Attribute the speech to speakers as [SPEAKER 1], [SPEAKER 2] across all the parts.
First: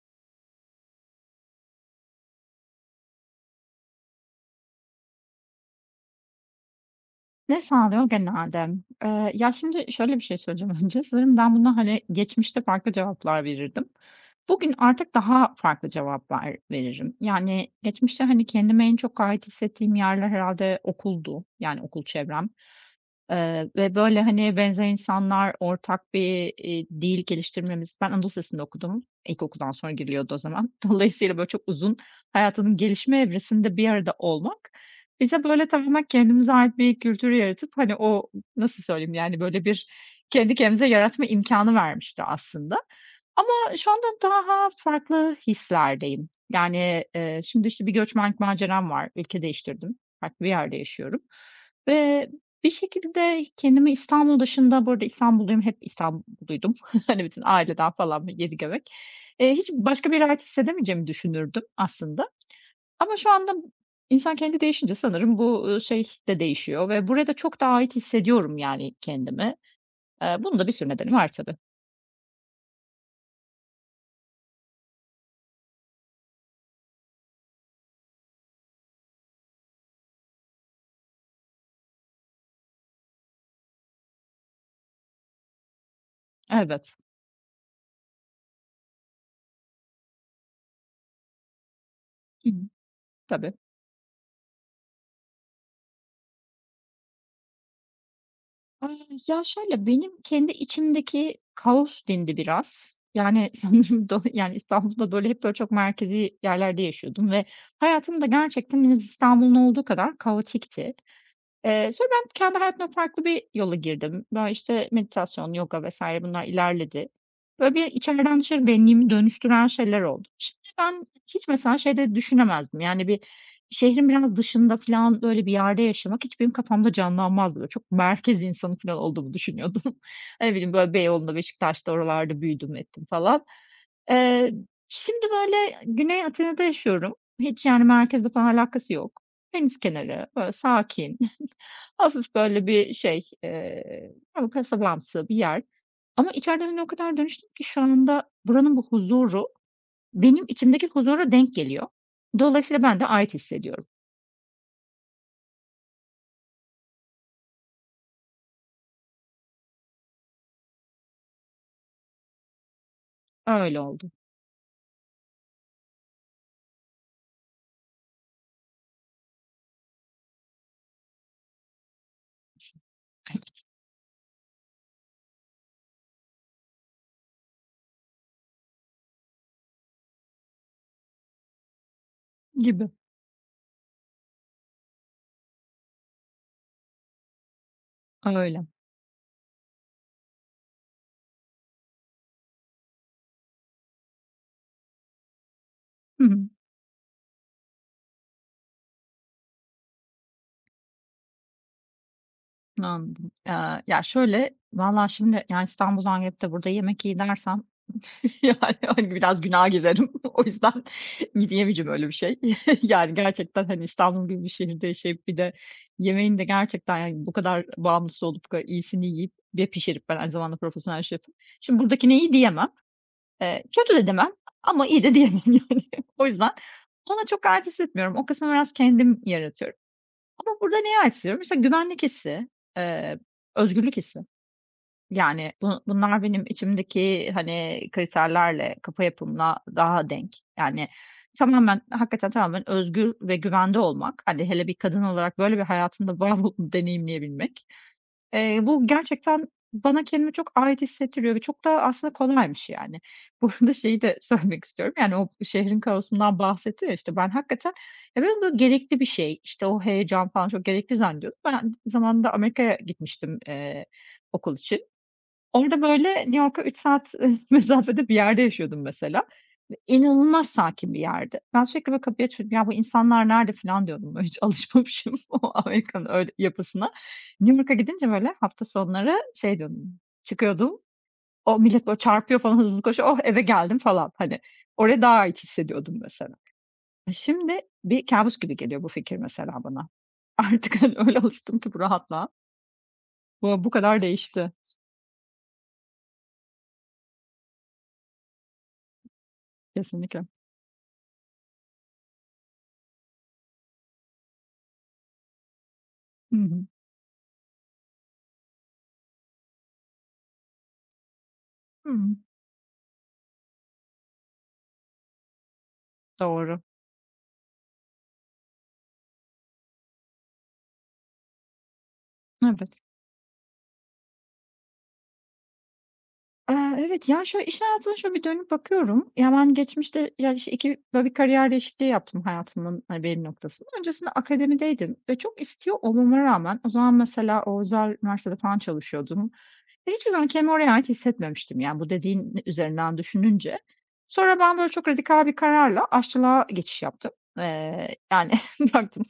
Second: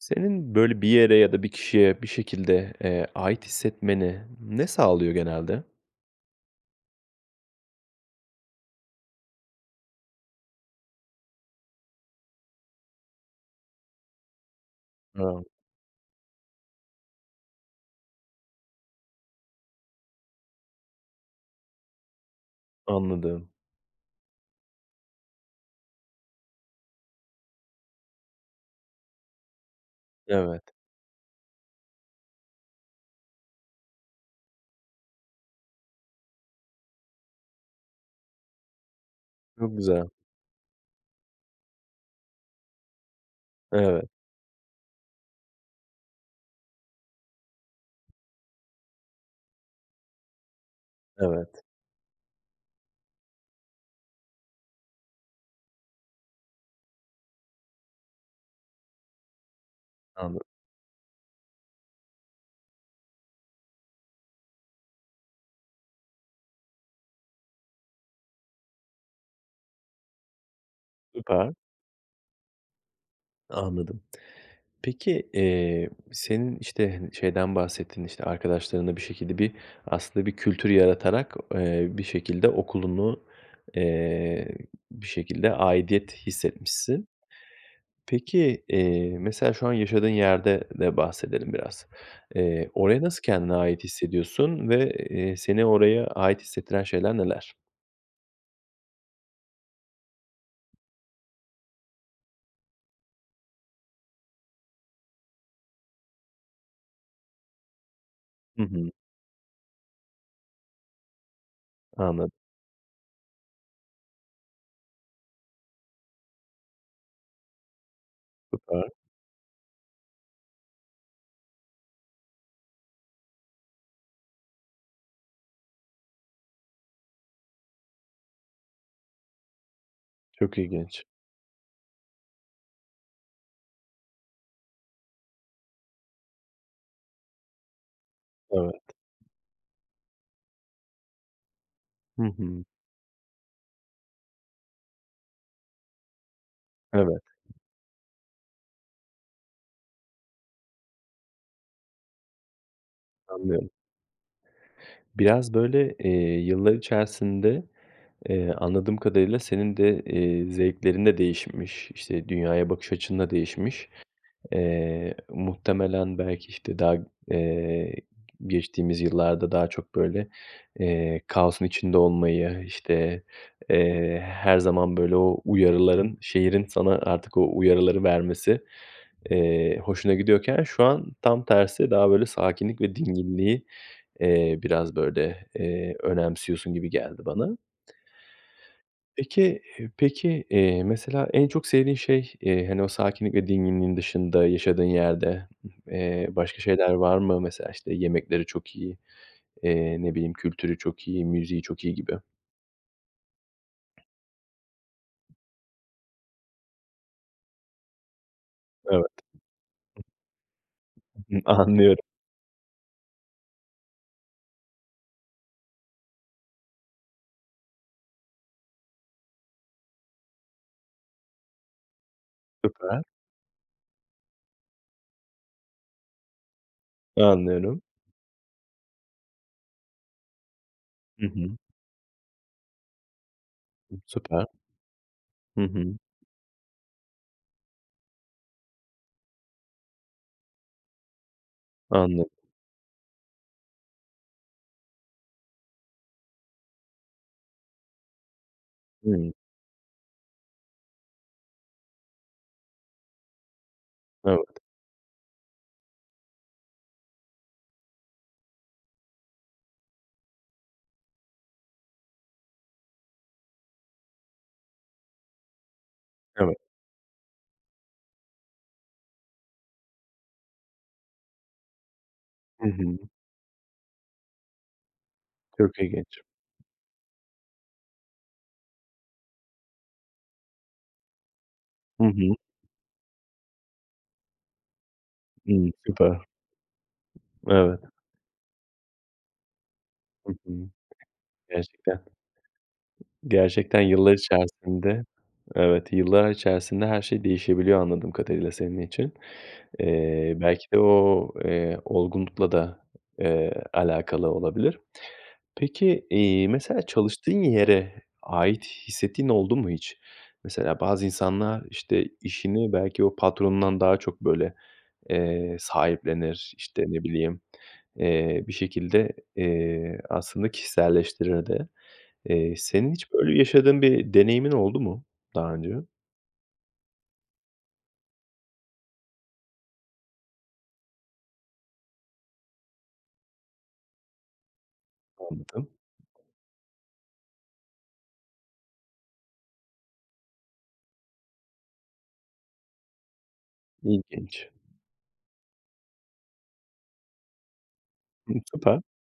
[SPEAKER 1] Senin, böyle, bir yere ya da bir kişiye bir şekilde, eee, ait hissetmeni ne sağlıyor genelde?
[SPEAKER 2] Ne sağlıyor genelde? Eee, ya, şimdi şöyle bir şey söyleyeceğim önce, sanırım ben buna, hani, geçmişte farklı cevaplar verirdim. Bugün artık
[SPEAKER 1] Hıı.
[SPEAKER 2] daha farklı cevaplar veririm. Yani, geçmişte, hani, kendimi en çok ait hissettiğim yerler herhâlde okuldu, yani, okul çevrem.
[SPEAKER 1] Anladım.
[SPEAKER 2] Eee, ve böyle, hani, benzer insanlar, ortak bir, iii, dil geliştirmemiz Ben Anadolu Lisesi'nde okudum. İlkokuldan sonra giriliyordu o
[SPEAKER 1] Evet.
[SPEAKER 2] zaman. Dolayısıyla, böyle, çok uzun, hayatımın gelişme evresinde bir arada olmak bize, böyle, tamamen kendimize ait bir kültür yaratıp, hani, o nasıl söyleyeyim, yani, böyle,
[SPEAKER 1] Çok
[SPEAKER 2] bir
[SPEAKER 1] güzel.
[SPEAKER 2] kendi kendimize yaratma imkânı vermişti aslında. Ama şu anda
[SPEAKER 1] Evet.
[SPEAKER 2] daha farklı hislerdeyim. Yani, eee, şimdi, işte, bir göçmenlik maceram var, ülke değiştirdim, farklı bir yerde yaşıyorum
[SPEAKER 1] Evet.
[SPEAKER 2] ve bir şekilde kendimi İstanbul dışında Bu arada İstanbulluyum, hep İstanbulluydum. Hani, bütün aileden falan, yedi göbek. Eee, hiç başka bir yere
[SPEAKER 1] Anladım.
[SPEAKER 2] ait hissedemeyeceğimi düşünürdüm aslında. Ama şu anda insan kendi değişince sanırım bu, ııı, şey de değişiyor ve buraya da çok daha ait hissediyorum, yani, kendimi. Eee, bunun da bir sürü nedeni var,
[SPEAKER 1] Süper.
[SPEAKER 2] tabii.
[SPEAKER 1] Anladım. Peki, eee, senin, işte, hani, şeyden bahsettin, işte, arkadaşlarınla bir şekilde bir, aslında bir kültür yaratarak, eee, bir şekilde okulunu, eee, bir şekilde aidiyet
[SPEAKER 2] Elbet.
[SPEAKER 1] hissetmişsin. Peki, eee, mesela şu an yaşadığın yerde de bahsedelim biraz.
[SPEAKER 2] Hı hı,
[SPEAKER 1] Eee, oraya nasıl
[SPEAKER 2] tabii.
[SPEAKER 1] kendine ait hissediyorsun ve, eee, seni oraya ait hissettiren şeyler neler?
[SPEAKER 2] Ya, şöyle, benim kendi içimdeki kaos dindi biraz. Yani, sanırım do yani, İstanbul'da, böyle, hep, böyle, çok merkezi yerlerde yaşıyordum ve hayatım da
[SPEAKER 1] Hı
[SPEAKER 2] gerçekten
[SPEAKER 1] hı.
[SPEAKER 2] en az İstanbul'un olduğu kadar kaotikti. Eee, sonra ben
[SPEAKER 1] Anladım.
[SPEAKER 2] kendi hayatımda farklı bir yola girdim. Böyle, işte, meditasyon, yoga vs. bunlar ilerledi. Böyle, bir içeriden dışarı
[SPEAKER 1] Süper.
[SPEAKER 2] benliğimi dönüştüren şeyler oldu. İşte, ben hiç mesela şey de düşünemezdim, yani, bir şehrin biraz dışında filan, böyle, bir yerde yaşamak hiç benim kafamda canlanmazdı. Böyle, çok merkez insanı filan olduğumu düşünüyordum. Ne
[SPEAKER 1] Çok
[SPEAKER 2] bileyim, böyle,
[SPEAKER 1] ilginç.
[SPEAKER 2] Beyoğlu'nda, Beşiktaş'ta, oralarda büyüdüm ettim falan. Eee, şimdi, böyle, Güney Atina'da yaşıyorum. Hiç, yani, merkezle falan
[SPEAKER 1] Evet.
[SPEAKER 2] alakası yok. Deniz kenarı, böyle, sakin,
[SPEAKER 1] Hı
[SPEAKER 2] hafif,
[SPEAKER 1] hı.
[SPEAKER 2] böyle, bir şey, eee, hani, kasabamsı bir yer ama içeriden, hani, o kadar
[SPEAKER 1] Evet.
[SPEAKER 2] dönüştüm ki şu anda buranın bu huzuru benim içimdeki huzura denk geliyor. Dolayısıyla ben de ait
[SPEAKER 1] Anlıyorum.
[SPEAKER 2] hissediyorum.
[SPEAKER 1] Biraz, böyle, eee, yıllar içerisinde, eee, anladığım kadarıyla senin de, eee, zevklerin de değişmiş, işte, dünyaya bakış açın da
[SPEAKER 2] Öyle
[SPEAKER 1] değişmiş.
[SPEAKER 2] oldu.
[SPEAKER 1] Eee, muhtemelen belki, işte, daha, eee, geçtiğimiz yıllarda daha çok, böyle, eee, kaosun içinde olmayı, işte,
[SPEAKER 2] Evet.
[SPEAKER 1] eee, her zaman, böyle, o uyarıların, şehrin sana artık o uyarıları vermesi, eee, hoşuna gidiyorken şu an tam tersi daha, böyle, sakinlik
[SPEAKER 2] Gibi.
[SPEAKER 1] ve dinginliği, eee, biraz, böyle, eee, önemsiyorsun gibi geldi bana.
[SPEAKER 2] Öyle.
[SPEAKER 1] Peki, eee, peki, eee, mesela, en çok sevdiğin şey, eee, hani, o sakinlik ve dinginliğin dışında yaşadığın yerde,
[SPEAKER 2] Hı
[SPEAKER 1] eee,
[SPEAKER 2] hı.
[SPEAKER 1] başka şeyler var mı? Mesela, işte, yemekleri çok iyi, eee, ne bileyim, kültürü çok iyi, müziği çok iyi gibi.
[SPEAKER 2] Anladım. Aaa, ya, şöyle, vallahi şimdi, yani, İstanbul'dan gelip de burada yemek iyi dersem, yani,
[SPEAKER 1] Evet.
[SPEAKER 2] hani, biraz günaha girerim. O yüzden
[SPEAKER 1] Hıı,
[SPEAKER 2] gi diyemeyeceğim
[SPEAKER 1] anlıyorum.
[SPEAKER 2] öyle bir şey. Yani, gerçekten, hani, İstanbul gibi bir şehirde yaşayıp bir de yemeğin de gerçekten, yani, bu kadar bağımlısı olup bu kadar iyisini yiyip ve pişirip, ben aynı zamanda profesyonel şefim, şimdi buradakine iyi diyemem.
[SPEAKER 1] Süper.
[SPEAKER 2] Eee, kötü de demem ama iyi de diyemem, yani. O yüzden ona çok ait
[SPEAKER 1] Anlıyorum.
[SPEAKER 2] hissetmiyorum. O kısmı biraz kendim yaratıyorum. Ama burada neye ait
[SPEAKER 1] Hı
[SPEAKER 2] hissediyorum?
[SPEAKER 1] hı.
[SPEAKER 2] İşte, güvenlik hissi, eee, özgürlük hissi.
[SPEAKER 1] Süper.
[SPEAKER 2] Yani,
[SPEAKER 1] Hı
[SPEAKER 2] bu
[SPEAKER 1] hı.
[SPEAKER 2] bunlar benim içimdeki, hani, kriterlerle, kafa yapımla daha denk. Yani, tamamen,
[SPEAKER 1] Anladım.
[SPEAKER 2] hakikaten tamamen özgür ve güvende olmak, hani, hele bir kadın olarak, böyle, bir hayatında [unintelligible] deneyimleyebilmek. Eee, bu
[SPEAKER 1] Hımm.
[SPEAKER 2] gerçekten bana kendimi çok ait hissettiriyor ve çok da aslında kolaymış, yani. Bu arada şeyi de
[SPEAKER 1] Evet.
[SPEAKER 2] söylemek istiyorum, yani, o şehrin kaosundan bahsettim, ya, işte, ben hakikaten, ya, ben onu gerekli bir şey, işte, o heyecan falan çok gerekli zannediyordum. Ben aynı zamanında Amerika'ya gitmiştim, eee, okul için. Orada, böyle, New
[SPEAKER 1] Evet.
[SPEAKER 2] York'a 3 saat mesafede bir yerde yaşıyordum mesela. E inanılmaz sakin bir yerdi. Ben sürekli, böyle, kapıyı açıyordum. "Ya,
[SPEAKER 1] Hı
[SPEAKER 2] bu
[SPEAKER 1] hı.
[SPEAKER 2] insanlar nerede?" filan diyordum. Böyle hiç alışmamışım o
[SPEAKER 1] Çok
[SPEAKER 2] Amerika'nın
[SPEAKER 1] ilginç.
[SPEAKER 2] öyle yapısına. New York'a gidince, böyle, hafta sonları şey diyordum, çıkıyordum. O millet, böyle,
[SPEAKER 1] Hı hı.
[SPEAKER 2] çarpıyor falan, hızlı koşuyor, "Oh, eve geldim." falan, hani. Oraya daha ait
[SPEAKER 1] Hı,
[SPEAKER 2] hissediyordum
[SPEAKER 1] süper.
[SPEAKER 2] mesela. Şimdi
[SPEAKER 1] Evet.
[SPEAKER 2] bir kâbus gibi geliyor bu fikir mesela bana.
[SPEAKER 1] Hı hı.
[SPEAKER 2] Artık, hani, öyle alıştım ki bu
[SPEAKER 1] Gerçekten.
[SPEAKER 2] rahatlığa. Bu bu
[SPEAKER 1] Gerçekten
[SPEAKER 2] kadar
[SPEAKER 1] yıllar
[SPEAKER 2] değişti.
[SPEAKER 1] içerisinde, evet, yıllar içerisinde her şey değişebiliyor anladığım kadarıyla senin için.
[SPEAKER 2] Kesinlikle.
[SPEAKER 1] Eee, belki de o, eee, olgunlukla da, eee, alakalı olabilir. Peki,
[SPEAKER 2] Hı
[SPEAKER 1] iii,
[SPEAKER 2] hı.
[SPEAKER 1] mesela çalıştığın yere ait hissettiğin oldu mu hiç? Mesela bazı insanlar, işte,
[SPEAKER 2] Hımm.
[SPEAKER 1] işini belki o patronundan daha çok, böyle, eee, sahiplenir,
[SPEAKER 2] Doğru.
[SPEAKER 1] işte, ne bileyim, eee, bir şekilde, eee, aslında kişiselleştirir de. Eee,
[SPEAKER 2] Evet.
[SPEAKER 1] senin hiç böyle yaşadığın bir deneyimin oldu mu daha önce?
[SPEAKER 2] Eee, evet, ya, şöyle, iş hayatıma şöyle bir dönüp bakıyorum. Ya, ben geçmişte, ya, işte, 2 böyle, bir kariyer değişikliği yaptım hayatımın, hani, belli noktasında. Öncesinde akademideydim ve çok
[SPEAKER 1] Anladım.
[SPEAKER 2] istiyor olmama rağmen o zaman mesela o özel üniversitede falan çalışıyordum ve hiçbir zaman kendimi oraya ait hissetmemiştim, yani, bu dediğin üzerinden düşününce. Sonra
[SPEAKER 1] İlginç.
[SPEAKER 2] ben, böyle, çok radikal bir kararla aşçılığa geçiş yaptım. Eee, yani,
[SPEAKER 1] Hımm, süper.
[SPEAKER 2] bıraktım,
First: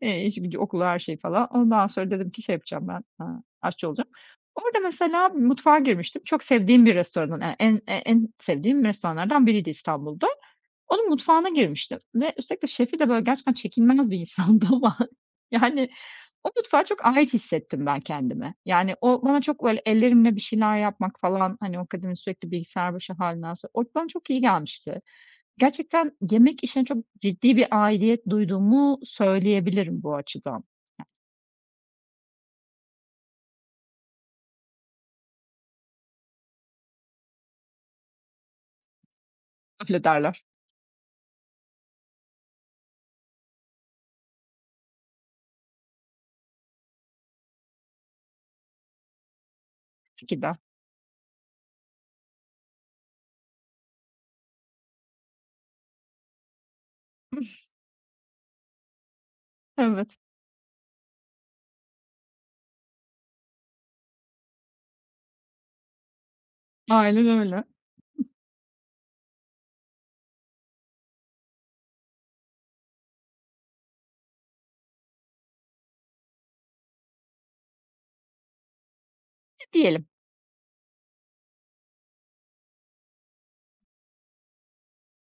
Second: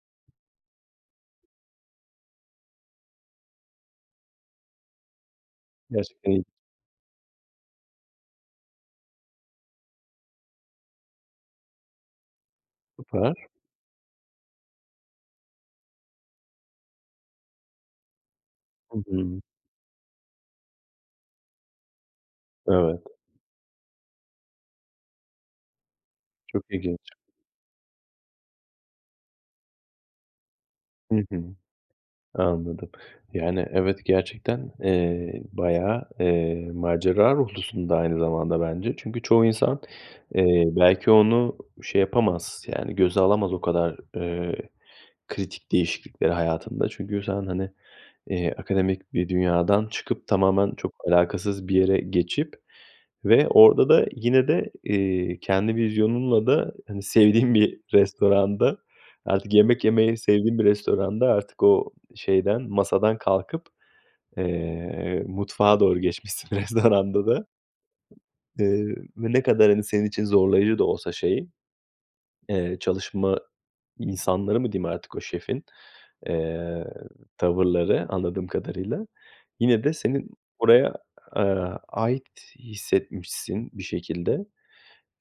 [SPEAKER 2] eee, işi gücü, okulu, her şeyi falan. Ondan sonra dedim ki şey yapacağım ben, eee, aşçı olacağım. Orada mesela mutfağa girmiştim.
[SPEAKER 1] Gerçekten.
[SPEAKER 2] Çok
[SPEAKER 1] [unintelligible]
[SPEAKER 2] sevdiğim bir restoranın e en e en sevdiğim restoranlardan biriydi İstanbul'da. Onun mutfağına girmiştim ve üstelik de şefi de, böyle,
[SPEAKER 1] Süper.
[SPEAKER 2] gerçekten çekilmez bir insandı ama, yani, o mutfağa çok ait hissettim ben kendimi. Yani,
[SPEAKER 1] Hı
[SPEAKER 2] o bana
[SPEAKER 1] hı.
[SPEAKER 2] çok, böyle, ellerimle bir şeyler yapmak falan, hani, o akademi, sürekli bilgisayar
[SPEAKER 1] Evet.
[SPEAKER 2] başı hâlinden sonra, o bana çok iyi gelmişti. Gerçekten
[SPEAKER 1] Çok
[SPEAKER 2] yemek işine çok
[SPEAKER 1] ilginç.
[SPEAKER 2] ciddi bir aidiyet duyduğumu söyleyebilirim bu açıdan.
[SPEAKER 1] Hı hı. Anladım. Yani, evet, gerçekten, eee, bayağı, eee, macera ruhlusun da aynı zamanda bence. Çünkü çoğu insan,
[SPEAKER 2] Öyle derler.
[SPEAKER 1] eee, belki onu şey yapamaz, yani, göze alamaz o kadar, eee, kritik değişiklikleri hayatında. Çünkü sen, hani, eee, akademik bir dünyadan çıkıp
[SPEAKER 2] [unintelligible]
[SPEAKER 1] tamamen çok alakasız bir yere geçip ve orada da yine de, iii, kendi vizyonunla da, hani, sevdiğin bir restoranda, artık yemek
[SPEAKER 2] Evet.
[SPEAKER 1] yemeyi sevdiğin bir restoranda, artık o şeyden, masadan kalkıp, eee, mutfağa doğru geçmişsin restoranda
[SPEAKER 2] Aynen
[SPEAKER 1] da.
[SPEAKER 2] öyle.
[SPEAKER 1] Eee, ne kadar, hani, senin için zorlayıcı da olsa şey, eee, çalışma insanları mı diyeyim artık, o şefin, eee, tavırları anladığım kadarıyla
[SPEAKER 2] E,
[SPEAKER 1] yine de
[SPEAKER 2] diyelim.
[SPEAKER 1] senin oraya, aaa, ait hissetmişsin bir şekilde.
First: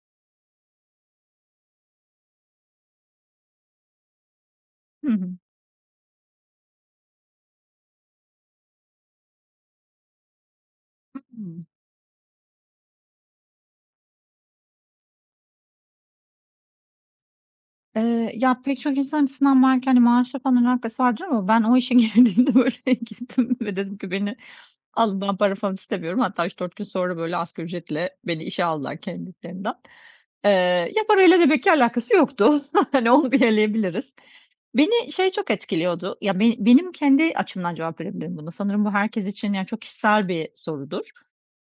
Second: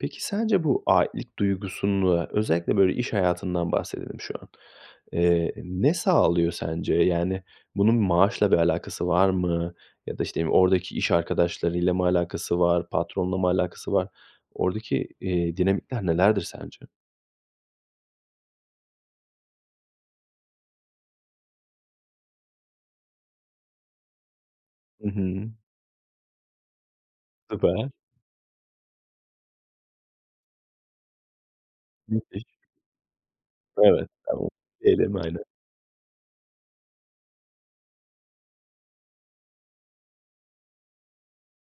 [SPEAKER 1] Peki, sence bu aitlik duygusunu, özellikle, böyle, iş hayatından bahsedelim şu an.
[SPEAKER 2] Hı hı.
[SPEAKER 1] Eee, ne sağlıyor sence? Yani, bunun maaşla bir alakası var mı ya da, işte, oradaki iş
[SPEAKER 2] [unintelligible]
[SPEAKER 1] arkadaşlarıyla mı alakası var? Patronla mı alakası var? Oradaki, iii, dinamikler nelerdir sence?
[SPEAKER 2] Eee, ya, pek çok insan açısından belki, hani, maaşla falan alakası vardır ama ben o işe girdiğimde, böyle, girdim ve dedim ki beni
[SPEAKER 1] Hı
[SPEAKER 2] alın, ben
[SPEAKER 1] hı.
[SPEAKER 2] para falan istemiyorum. Hatta 3-4 gün sonra, böyle, asgari
[SPEAKER 1] Süper.
[SPEAKER 2] ücretle beni işe aldılar kendiliklerinden. Eee, ya, parayla demek ki alakası
[SPEAKER 1] Müthiş.
[SPEAKER 2] yoktu. Hani, onu bir
[SPEAKER 1] Evet.
[SPEAKER 2] eleyebiliriz.
[SPEAKER 1] Tamam.
[SPEAKER 2] Beni
[SPEAKER 1] [unintelligible]
[SPEAKER 2] şey
[SPEAKER 1] Aynen.
[SPEAKER 2] çok etkiliyordu, ya, ben benim kendi açımdan cevap verebilirim buna. Sanırım bu herkes için, yani, çok kişisel bir sorudur.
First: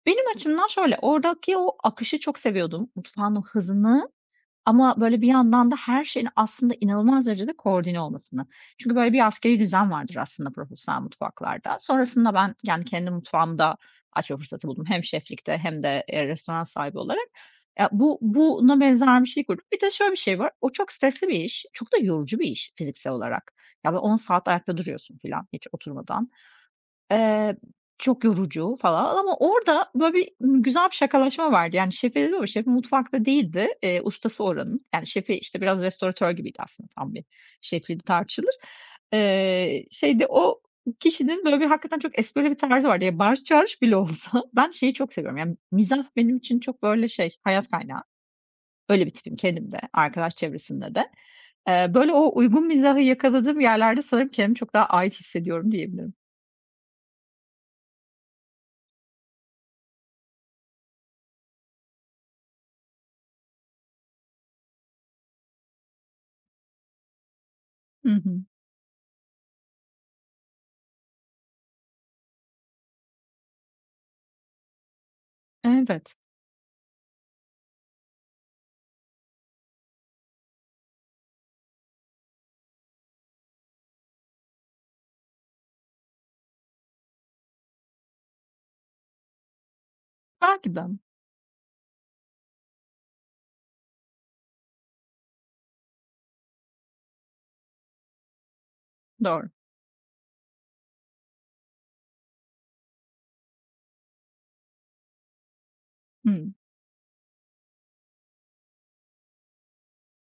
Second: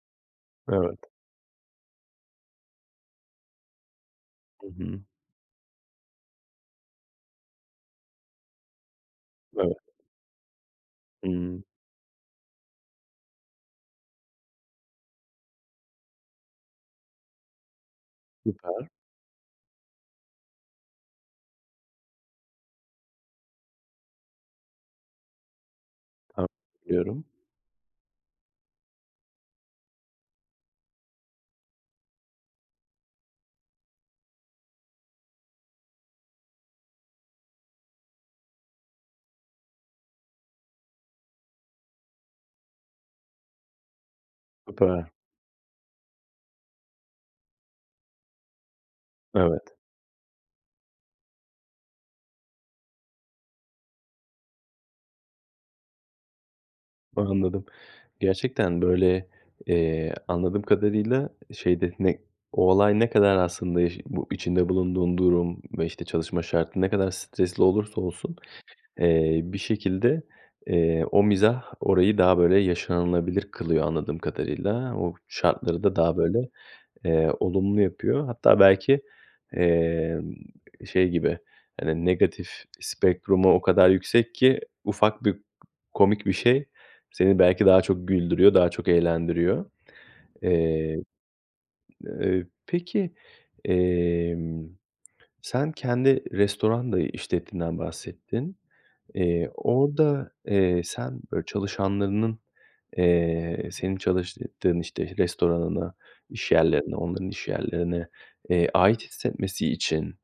[SPEAKER 2] Benim açımdan
[SPEAKER 1] Evet.
[SPEAKER 2] şöyle, oradaki o akışı çok seviyordum, mutfağın o hızını
[SPEAKER 1] Hı
[SPEAKER 2] ama,
[SPEAKER 1] hı.
[SPEAKER 2] böyle, bir yandan da her şeyin aslında inanılmaz derecede koordine olmasını. Çünkü, böyle, bir askerî
[SPEAKER 1] Evet.
[SPEAKER 2] düzen vardır aslında profesyonel
[SPEAKER 1] Hımm.
[SPEAKER 2] mutfaklarda. Sonrasında ben, yani, kendi mutfağımı da açma fırsatı buldum. Hem şeflikte hem de, eee, restoran sahibi olarak. Ya, bu buna
[SPEAKER 1] Süper.
[SPEAKER 2] benzer bir şey kurduk. Bir de şöyle bir şey var, o çok stresli bir iş, çok da yorucu bir iş fiziksel olarak. Ya, böyle, 10 saat ayakta duruyorsun filan hiç oturmadan.
[SPEAKER 1] [unintelligible]
[SPEAKER 2] Eee, çok yorucu falan ama orada, böyle, bir güzel bir şakalaşma vardı. Yani, [unintelligible] Şefim dedim ama şefim mutfakta değildi, eee, ustası oranın. Yani, şefi, işte, biraz restoratör gibiydi aslında tam bir şefliği de tartışılır. Eee, şeyde o kişinin, böyle, bir hakikaten çok esprili bir tarzı vardı. Ya, bağırış çağırış bile olsa ben şeyi
[SPEAKER 1] Süper.
[SPEAKER 2] çok seviyorum, ya, mizah benim için çok, böyle, şey hayat kaynağı. Öyle bir tipim kendim
[SPEAKER 1] Evet.
[SPEAKER 2] de, arkadaş çevresinde de. Eee, böyle, o uygun mizahı yakaladığım yerlerde sanırım kendimi çok daha ait hissediyorum diyebilirim.
[SPEAKER 1] Anladım. Gerçekten, böyle, eee, anladığım kadarıyla, şeyde, ne o olay ne kadar aslında eş bu içinde bulunduğun durum ve, işte, çalışma şartı ne kadar stresli olursa
[SPEAKER 2] Hı
[SPEAKER 1] olsun,
[SPEAKER 2] hı.
[SPEAKER 1] eee, bir şekilde, eee, o mizah orayı daha, böyle, yaşanılabilir kılıyor anladığım kadarıyla. O şartları da
[SPEAKER 2] Evet.
[SPEAKER 1] daha, böyle, eee, olumlu yapıyor. Hatta belki, eee, şey gibi, hani, negatif spektrumu o kadar yüksek ki ufak bir komik bir şey, seni belki daha çok güldürüyor, daha çok eğlendiriyor.
[SPEAKER 2] Belki de.
[SPEAKER 1] Eee, eee, peki, emm, sen kendi restoran da işlettiğinden bahsettin. İii,
[SPEAKER 2] Doğru.
[SPEAKER 1] orada, eee, sen, böyle, çalışanlarının, eee, senin çalıştığın, işte, restoranına, iş
[SPEAKER 2] Hıı.
[SPEAKER 1] yerlerine, onların iş yerlerine, eee, ait hissetmesi için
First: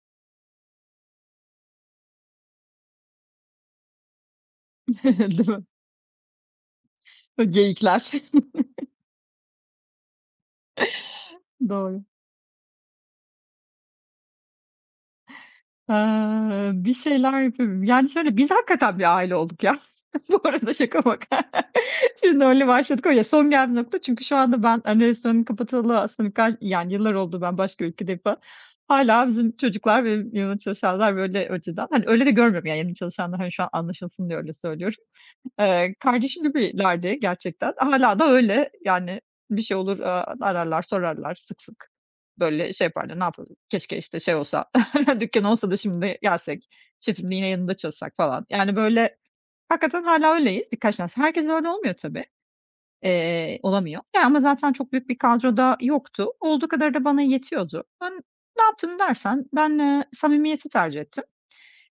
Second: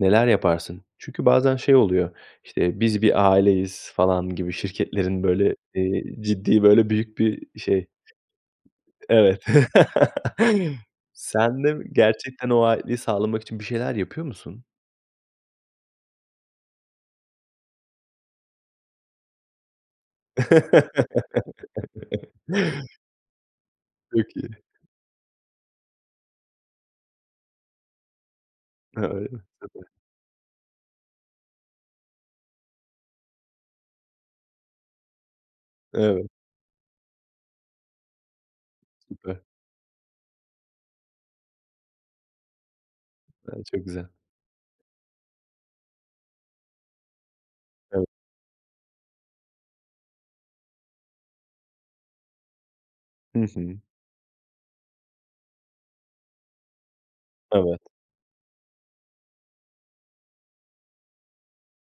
[SPEAKER 1] neler yaparsın? Çünkü bazen şey oluyor, işte, biz bir aileyiz, falan gibi şirketlerin,
[SPEAKER 2] Değil
[SPEAKER 1] böyle,
[SPEAKER 2] mi?
[SPEAKER 1] eee, ciddi, böyle, büyük bir
[SPEAKER 2] Hı,
[SPEAKER 1] şey.
[SPEAKER 2] geyikler.
[SPEAKER 1] Evet. Sen de
[SPEAKER 2] Doğru.
[SPEAKER 1] gerçekten o aitliği sağlamak için bir şeyler yapıyor musun?
[SPEAKER 2] Aaa, bir şeyler yapıyorum. Yani, şöyle, biz hakikaten bir aile olduk, ya. Bu arada şaka maka. Şimdi öyle başladık, o ya son geldiği nokta. Çünkü şu
[SPEAKER 1] Peki.
[SPEAKER 2] anda ben, hani, restoranı kapatalı aslında ka yani, yıllar oldu, ben başka ülkedeyim falan,
[SPEAKER 1] A!
[SPEAKER 2] hâlâ
[SPEAKER 1] Öyle mi?
[SPEAKER 2] bizim
[SPEAKER 1] Tabii.
[SPEAKER 2] çocuklar ve benim yanımda çalışanlar, böyle, önceden. Hani, öyle de görmüyorum, yani. Yani, çalışanları, hani, şu an anlaşılsın diye öyle söylüyorum. Eee,
[SPEAKER 1] Evet.
[SPEAKER 2] kardeşim gibilerdi gerçekten, hâlâ da öyle. Yani,
[SPEAKER 1] Süper.
[SPEAKER 2] bir şey olur, aaa, ararlar, sorarlar sık sık. Böyle şey yaparlar, ne yapalım,
[SPEAKER 1] A! Çok
[SPEAKER 2] keşke,
[SPEAKER 1] güzel.
[SPEAKER 2] işte, "şey olsa, dükkân olsa da şimdi gelsek, şefim, yine yanında
[SPEAKER 1] Evet.
[SPEAKER 2] çalışsak" falan. Yani, böyle, hakikaten hâlâ öyleyiz birkaç tanesi. Herkesle öyle olmuyor tabii,
[SPEAKER 1] Hı
[SPEAKER 2] eee,
[SPEAKER 1] hı.
[SPEAKER 2] olamıyor, ya, ama zaten çok büyük bir kadro da yoktu. Olduğu kadarı da bana
[SPEAKER 1] Evet.
[SPEAKER 2] yetiyordu. Ben ne yaptım dersen ben, eee, samimiyeti tercih ettim.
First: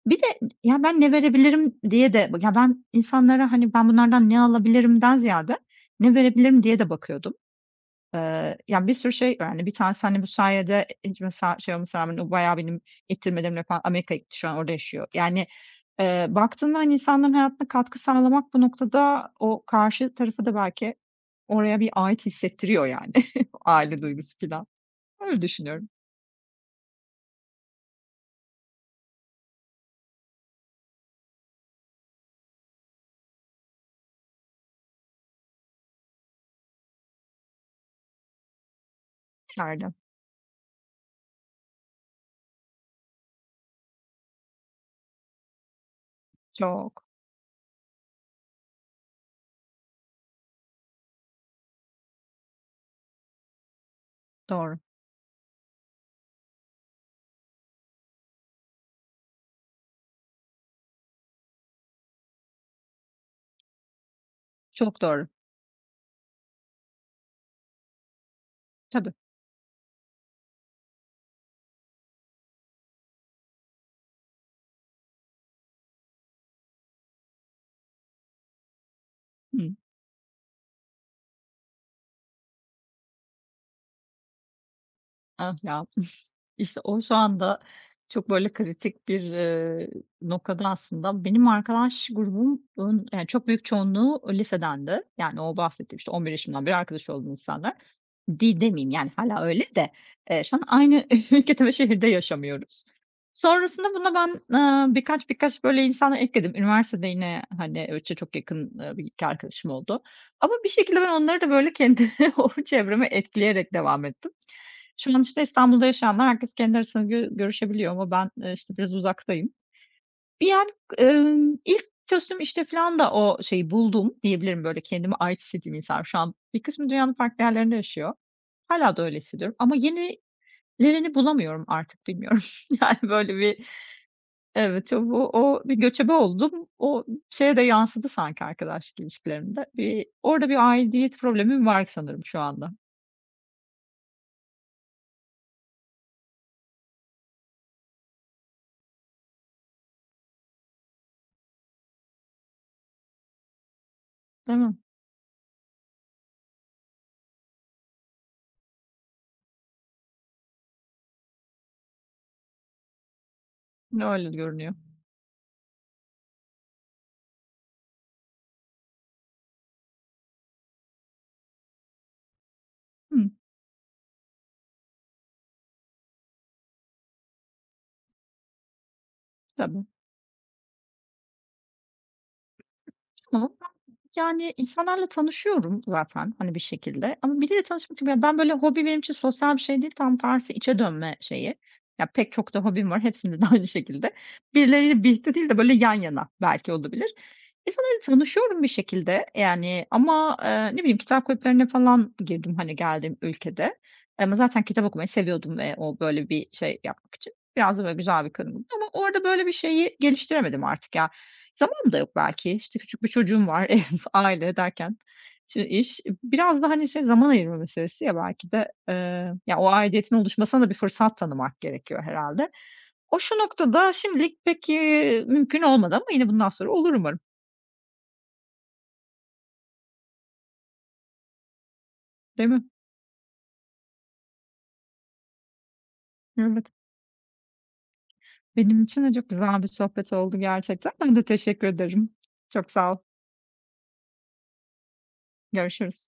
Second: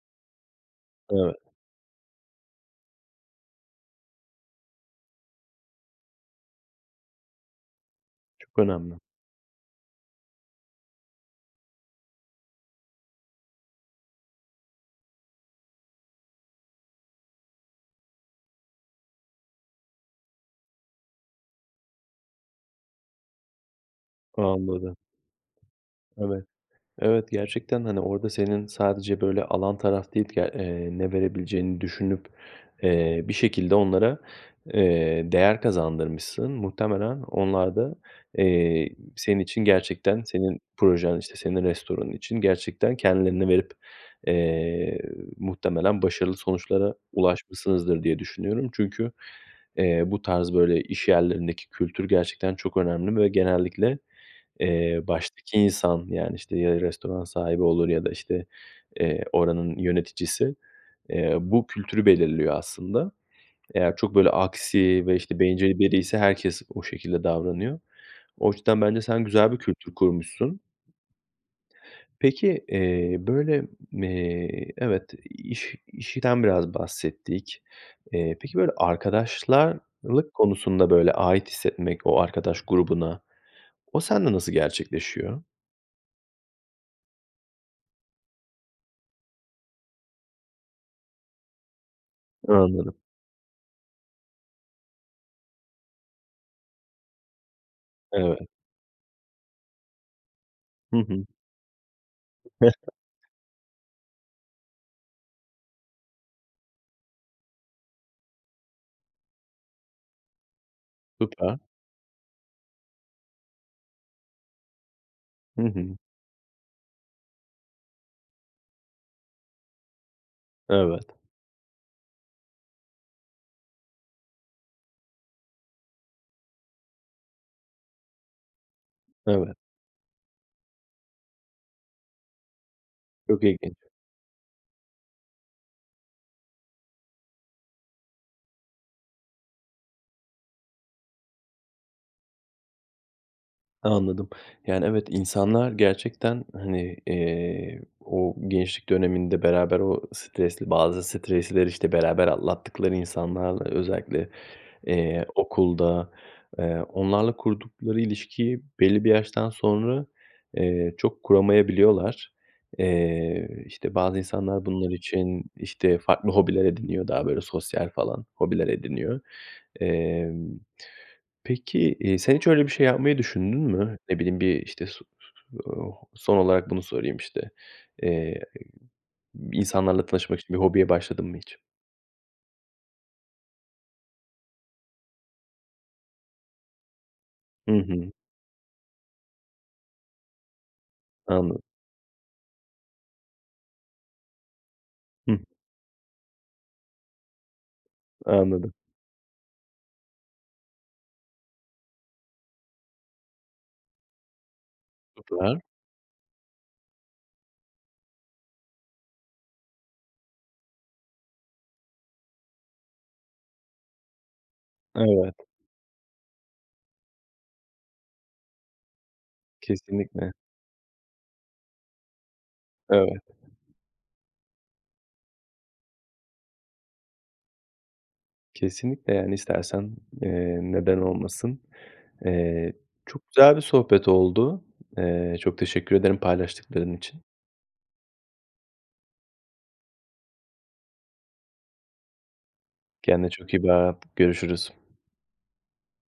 [SPEAKER 2] Bir de, ya, ben ne
[SPEAKER 1] Evet.
[SPEAKER 2] verebilirim diye de Ya, ben insanlara, hani, ben bunlardan ne alabilirimden ziyade ne verebilirim diye de bakıyordum. Eee,
[SPEAKER 1] Çok
[SPEAKER 2] ya, bir
[SPEAKER 1] önemli.
[SPEAKER 2] sürü şey, yani, 1 tanesi, hani, bu sayede ilk mesela, şey olmasına rağmen o bayağı benim ittirmelerimle falan Amerika'ya gitti, şu an orada yaşıyor. Yani, eee, baktığında, hani, insanların hayatına katkı sağlamak bu noktada o karşı tarafı da belki oraya bir ait hissettiriyor, yani, aile duygusu filan.
[SPEAKER 1] Anladım.
[SPEAKER 2] Öyle düşünüyorum.
[SPEAKER 1] Evet. Evet, gerçekten, hani, orada senin sadece, böyle, alan taraf değil, ya eee, ne verebileceğini düşünüp, eee, bir şekilde onlara, eee, değer kazandırmışsın. Muhtemelen onlar da, eee, senin için,
[SPEAKER 2] [unintelligible]
[SPEAKER 1] gerçekten senin projen, işte, senin restoranın için gerçekten kendilerini verip, eee, muhtemelen başarılı sonuçlara
[SPEAKER 2] Çok.
[SPEAKER 1] ulaşmışsınızdır diye düşünüyorum. Çünkü, eee, bu tarz, böyle, işyerlerindeki kültür gerçekten çok önemli ve genellikle,
[SPEAKER 2] Doğru.
[SPEAKER 1] eee, baştaki insan, yani, işte, ya restoran sahibi olur ya da, işte, eee, oranın yöneticisi, eee, bu kültürü belirliyor aslında. Eğer çok, böyle,
[SPEAKER 2] Çok
[SPEAKER 1] aksi ve,
[SPEAKER 2] doğru.
[SPEAKER 1] işte, bencil bir biriyse herkes o şekilde davranıyor. O [unintelligible] bence
[SPEAKER 2] Tabii.
[SPEAKER 1] sen güzel bir kültür kurmuşsun. Peki, eee, böyle, eee, evet iş işten biraz bahsettik. Eee, peki, böyle,
[SPEAKER 2] Hımm.
[SPEAKER 1] arkadaşlarlık konusunda, böyle, ait hissetmek o arkadaş grubuna o sende nasıl gerçekleşiyor?
[SPEAKER 2] Ah, ya. İşte, o şu anda çok, böyle, kritik bir, eee, noktada aslında benim arkadaş grubumun,
[SPEAKER 1] Anladım.
[SPEAKER 2] yani, çok büyük çoğunluğu lisedendi. Yani, o bahsettiğim, işte, 11 yaşımdan beri arkadaş olduğum insanlar
[SPEAKER 1] Evet.
[SPEAKER 2] di demeyeyim, yani, hâlâ öyle de, eee, şu an
[SPEAKER 1] Hı
[SPEAKER 2] aynı
[SPEAKER 1] hı.
[SPEAKER 2] ülkede ve şehirde yaşamıyoruz. Sonrasında buna ben, aaa, birkaç birkaç, böyle, insanlar ekledim. Üniversitede yine, hani, öyle ço çok yakın, eee, 1-2 arkadaşım oldu ama bir şekilde ben onları da,
[SPEAKER 1] Süper.
[SPEAKER 2] böyle, kendi o çevreme etkileyerek devam ettim. Şu an, işte,
[SPEAKER 1] Hı
[SPEAKER 2] İstanbul'da
[SPEAKER 1] hı.
[SPEAKER 2] yaşayanlar herkes kendi arasında gö görüşebiliyor ama ben, eee, işte, biraz uzaktayım. Bir an,
[SPEAKER 1] Evet.
[SPEAKER 2] ımm, ilk çalıştığım işte filan da o şeyi buldum diyebilirim, böyle, kendimi ait hissettiğim insanlar Şu an bir kısmı dünyanın farklı yerlerinde yaşıyor. Hâlâ da öyle
[SPEAKER 1] Evet.
[SPEAKER 2] hissediyorum ama yenilerini bulamıyorum artık, bilmiyorum. Yani, böyle,
[SPEAKER 1] Çok
[SPEAKER 2] bir
[SPEAKER 1] ilginç.
[SPEAKER 2] evet, o bu o bir göçebe oldum, o şeye de yansıdı sanki arkadaşlık ilişkilerime de. Bir orada bir aidiyet problemim var sanırım şu anda.
[SPEAKER 1] Anladım. Yani, evet, insanlar gerçekten, hani, eee, o gençlik döneminde beraber o stresli, bazı stresleri, işte, beraber atlattıkları insanlarla özellikle,
[SPEAKER 2] Değil mi?
[SPEAKER 1] eee, okulda, eee, onlarla kurdukları ilişkiyi belli bir yaştan sonra, eee, çok kuramayabiliyorlar. Eee, işte, bazı
[SPEAKER 2] Öyle de
[SPEAKER 1] insanlar
[SPEAKER 2] görünüyor.
[SPEAKER 1] bunlar için, işte, farklı hobiler ediniyor. Daha, böyle, sosyal falan hobiler ediniyor. Emm, peki, eee, sen hiç öyle bir şey yapmayı
[SPEAKER 2] Hımm.
[SPEAKER 1] düşündün mü? Ne bileyim, bir, işte, su [unintelligible] son olarak bunu sorayım, işte. Eee,
[SPEAKER 2] Tabii.
[SPEAKER 1] insanlarla tanışmak için bir hobiye başladın mı hiç?
[SPEAKER 2] [unintelligible] Yani, insanlarla tanışıyorum zaten, hani, bir şekilde ama biriyle
[SPEAKER 1] Hı
[SPEAKER 2] tanışmak
[SPEAKER 1] hı.
[SPEAKER 2] için ben, böyle, hobi benim için sosyal bir şey değil. Tam tersi içe dönme şeyi,
[SPEAKER 1] Anlad
[SPEAKER 2] ya, pek çok da hobim var, hepsinde de aynı şekilde. Birileriyle birlikte
[SPEAKER 1] Hıh.
[SPEAKER 2] değil de, böyle, yan yana belki olabilir. İnsanlarla tanışıyorum bir
[SPEAKER 1] Anladım.
[SPEAKER 2] şekilde, eee, yani, ama, eee, ne bileyim, kitap kulüplerine falan girdim, hani, geldiğim ülkede ama zaten kitap okumayı seviyordum
[SPEAKER 1] Süper.
[SPEAKER 2] ve o, böyle, bir şey yapmak için biraz da, böyle, güzel bir [unintelligible] ama orada, böyle, bir şeyi geliştiremedim artık, ya. Zamanım da yok belki. İşte, küçük bir çocuğum var. Ev, aile derken.
[SPEAKER 1] Evet.
[SPEAKER 2] Şimdi iş biraz da, hani, şey zaman ayırma meselesi, ya, belki de, eee, ya, o aidiyetin
[SPEAKER 1] Kesinlikle.
[SPEAKER 2] oluşmasına da bir fırsat tanımak gerekiyor herhâlde. O
[SPEAKER 1] Evet.
[SPEAKER 2] şu noktada şimdilik pek, iii, mümkün olmadı ama yine bundan sonra olur umarım.
[SPEAKER 1] Kesinlikle, yani, istersen, eee, neden olmasın?
[SPEAKER 2] Değil mi?
[SPEAKER 1] Eee, çok güzel bir sohbet oldu. Eee, çok teşekkür ederim
[SPEAKER 2] Evet.
[SPEAKER 1] paylaştıkların için.
[SPEAKER 2] Benim için de çok güzel bir sohbet oldu gerçekten. Ben de teşekkür ederim. Çok sağ ol.
[SPEAKER 1] Kendine çok iyi bak. Görüşürüz.
[SPEAKER 2] Görüşürüz.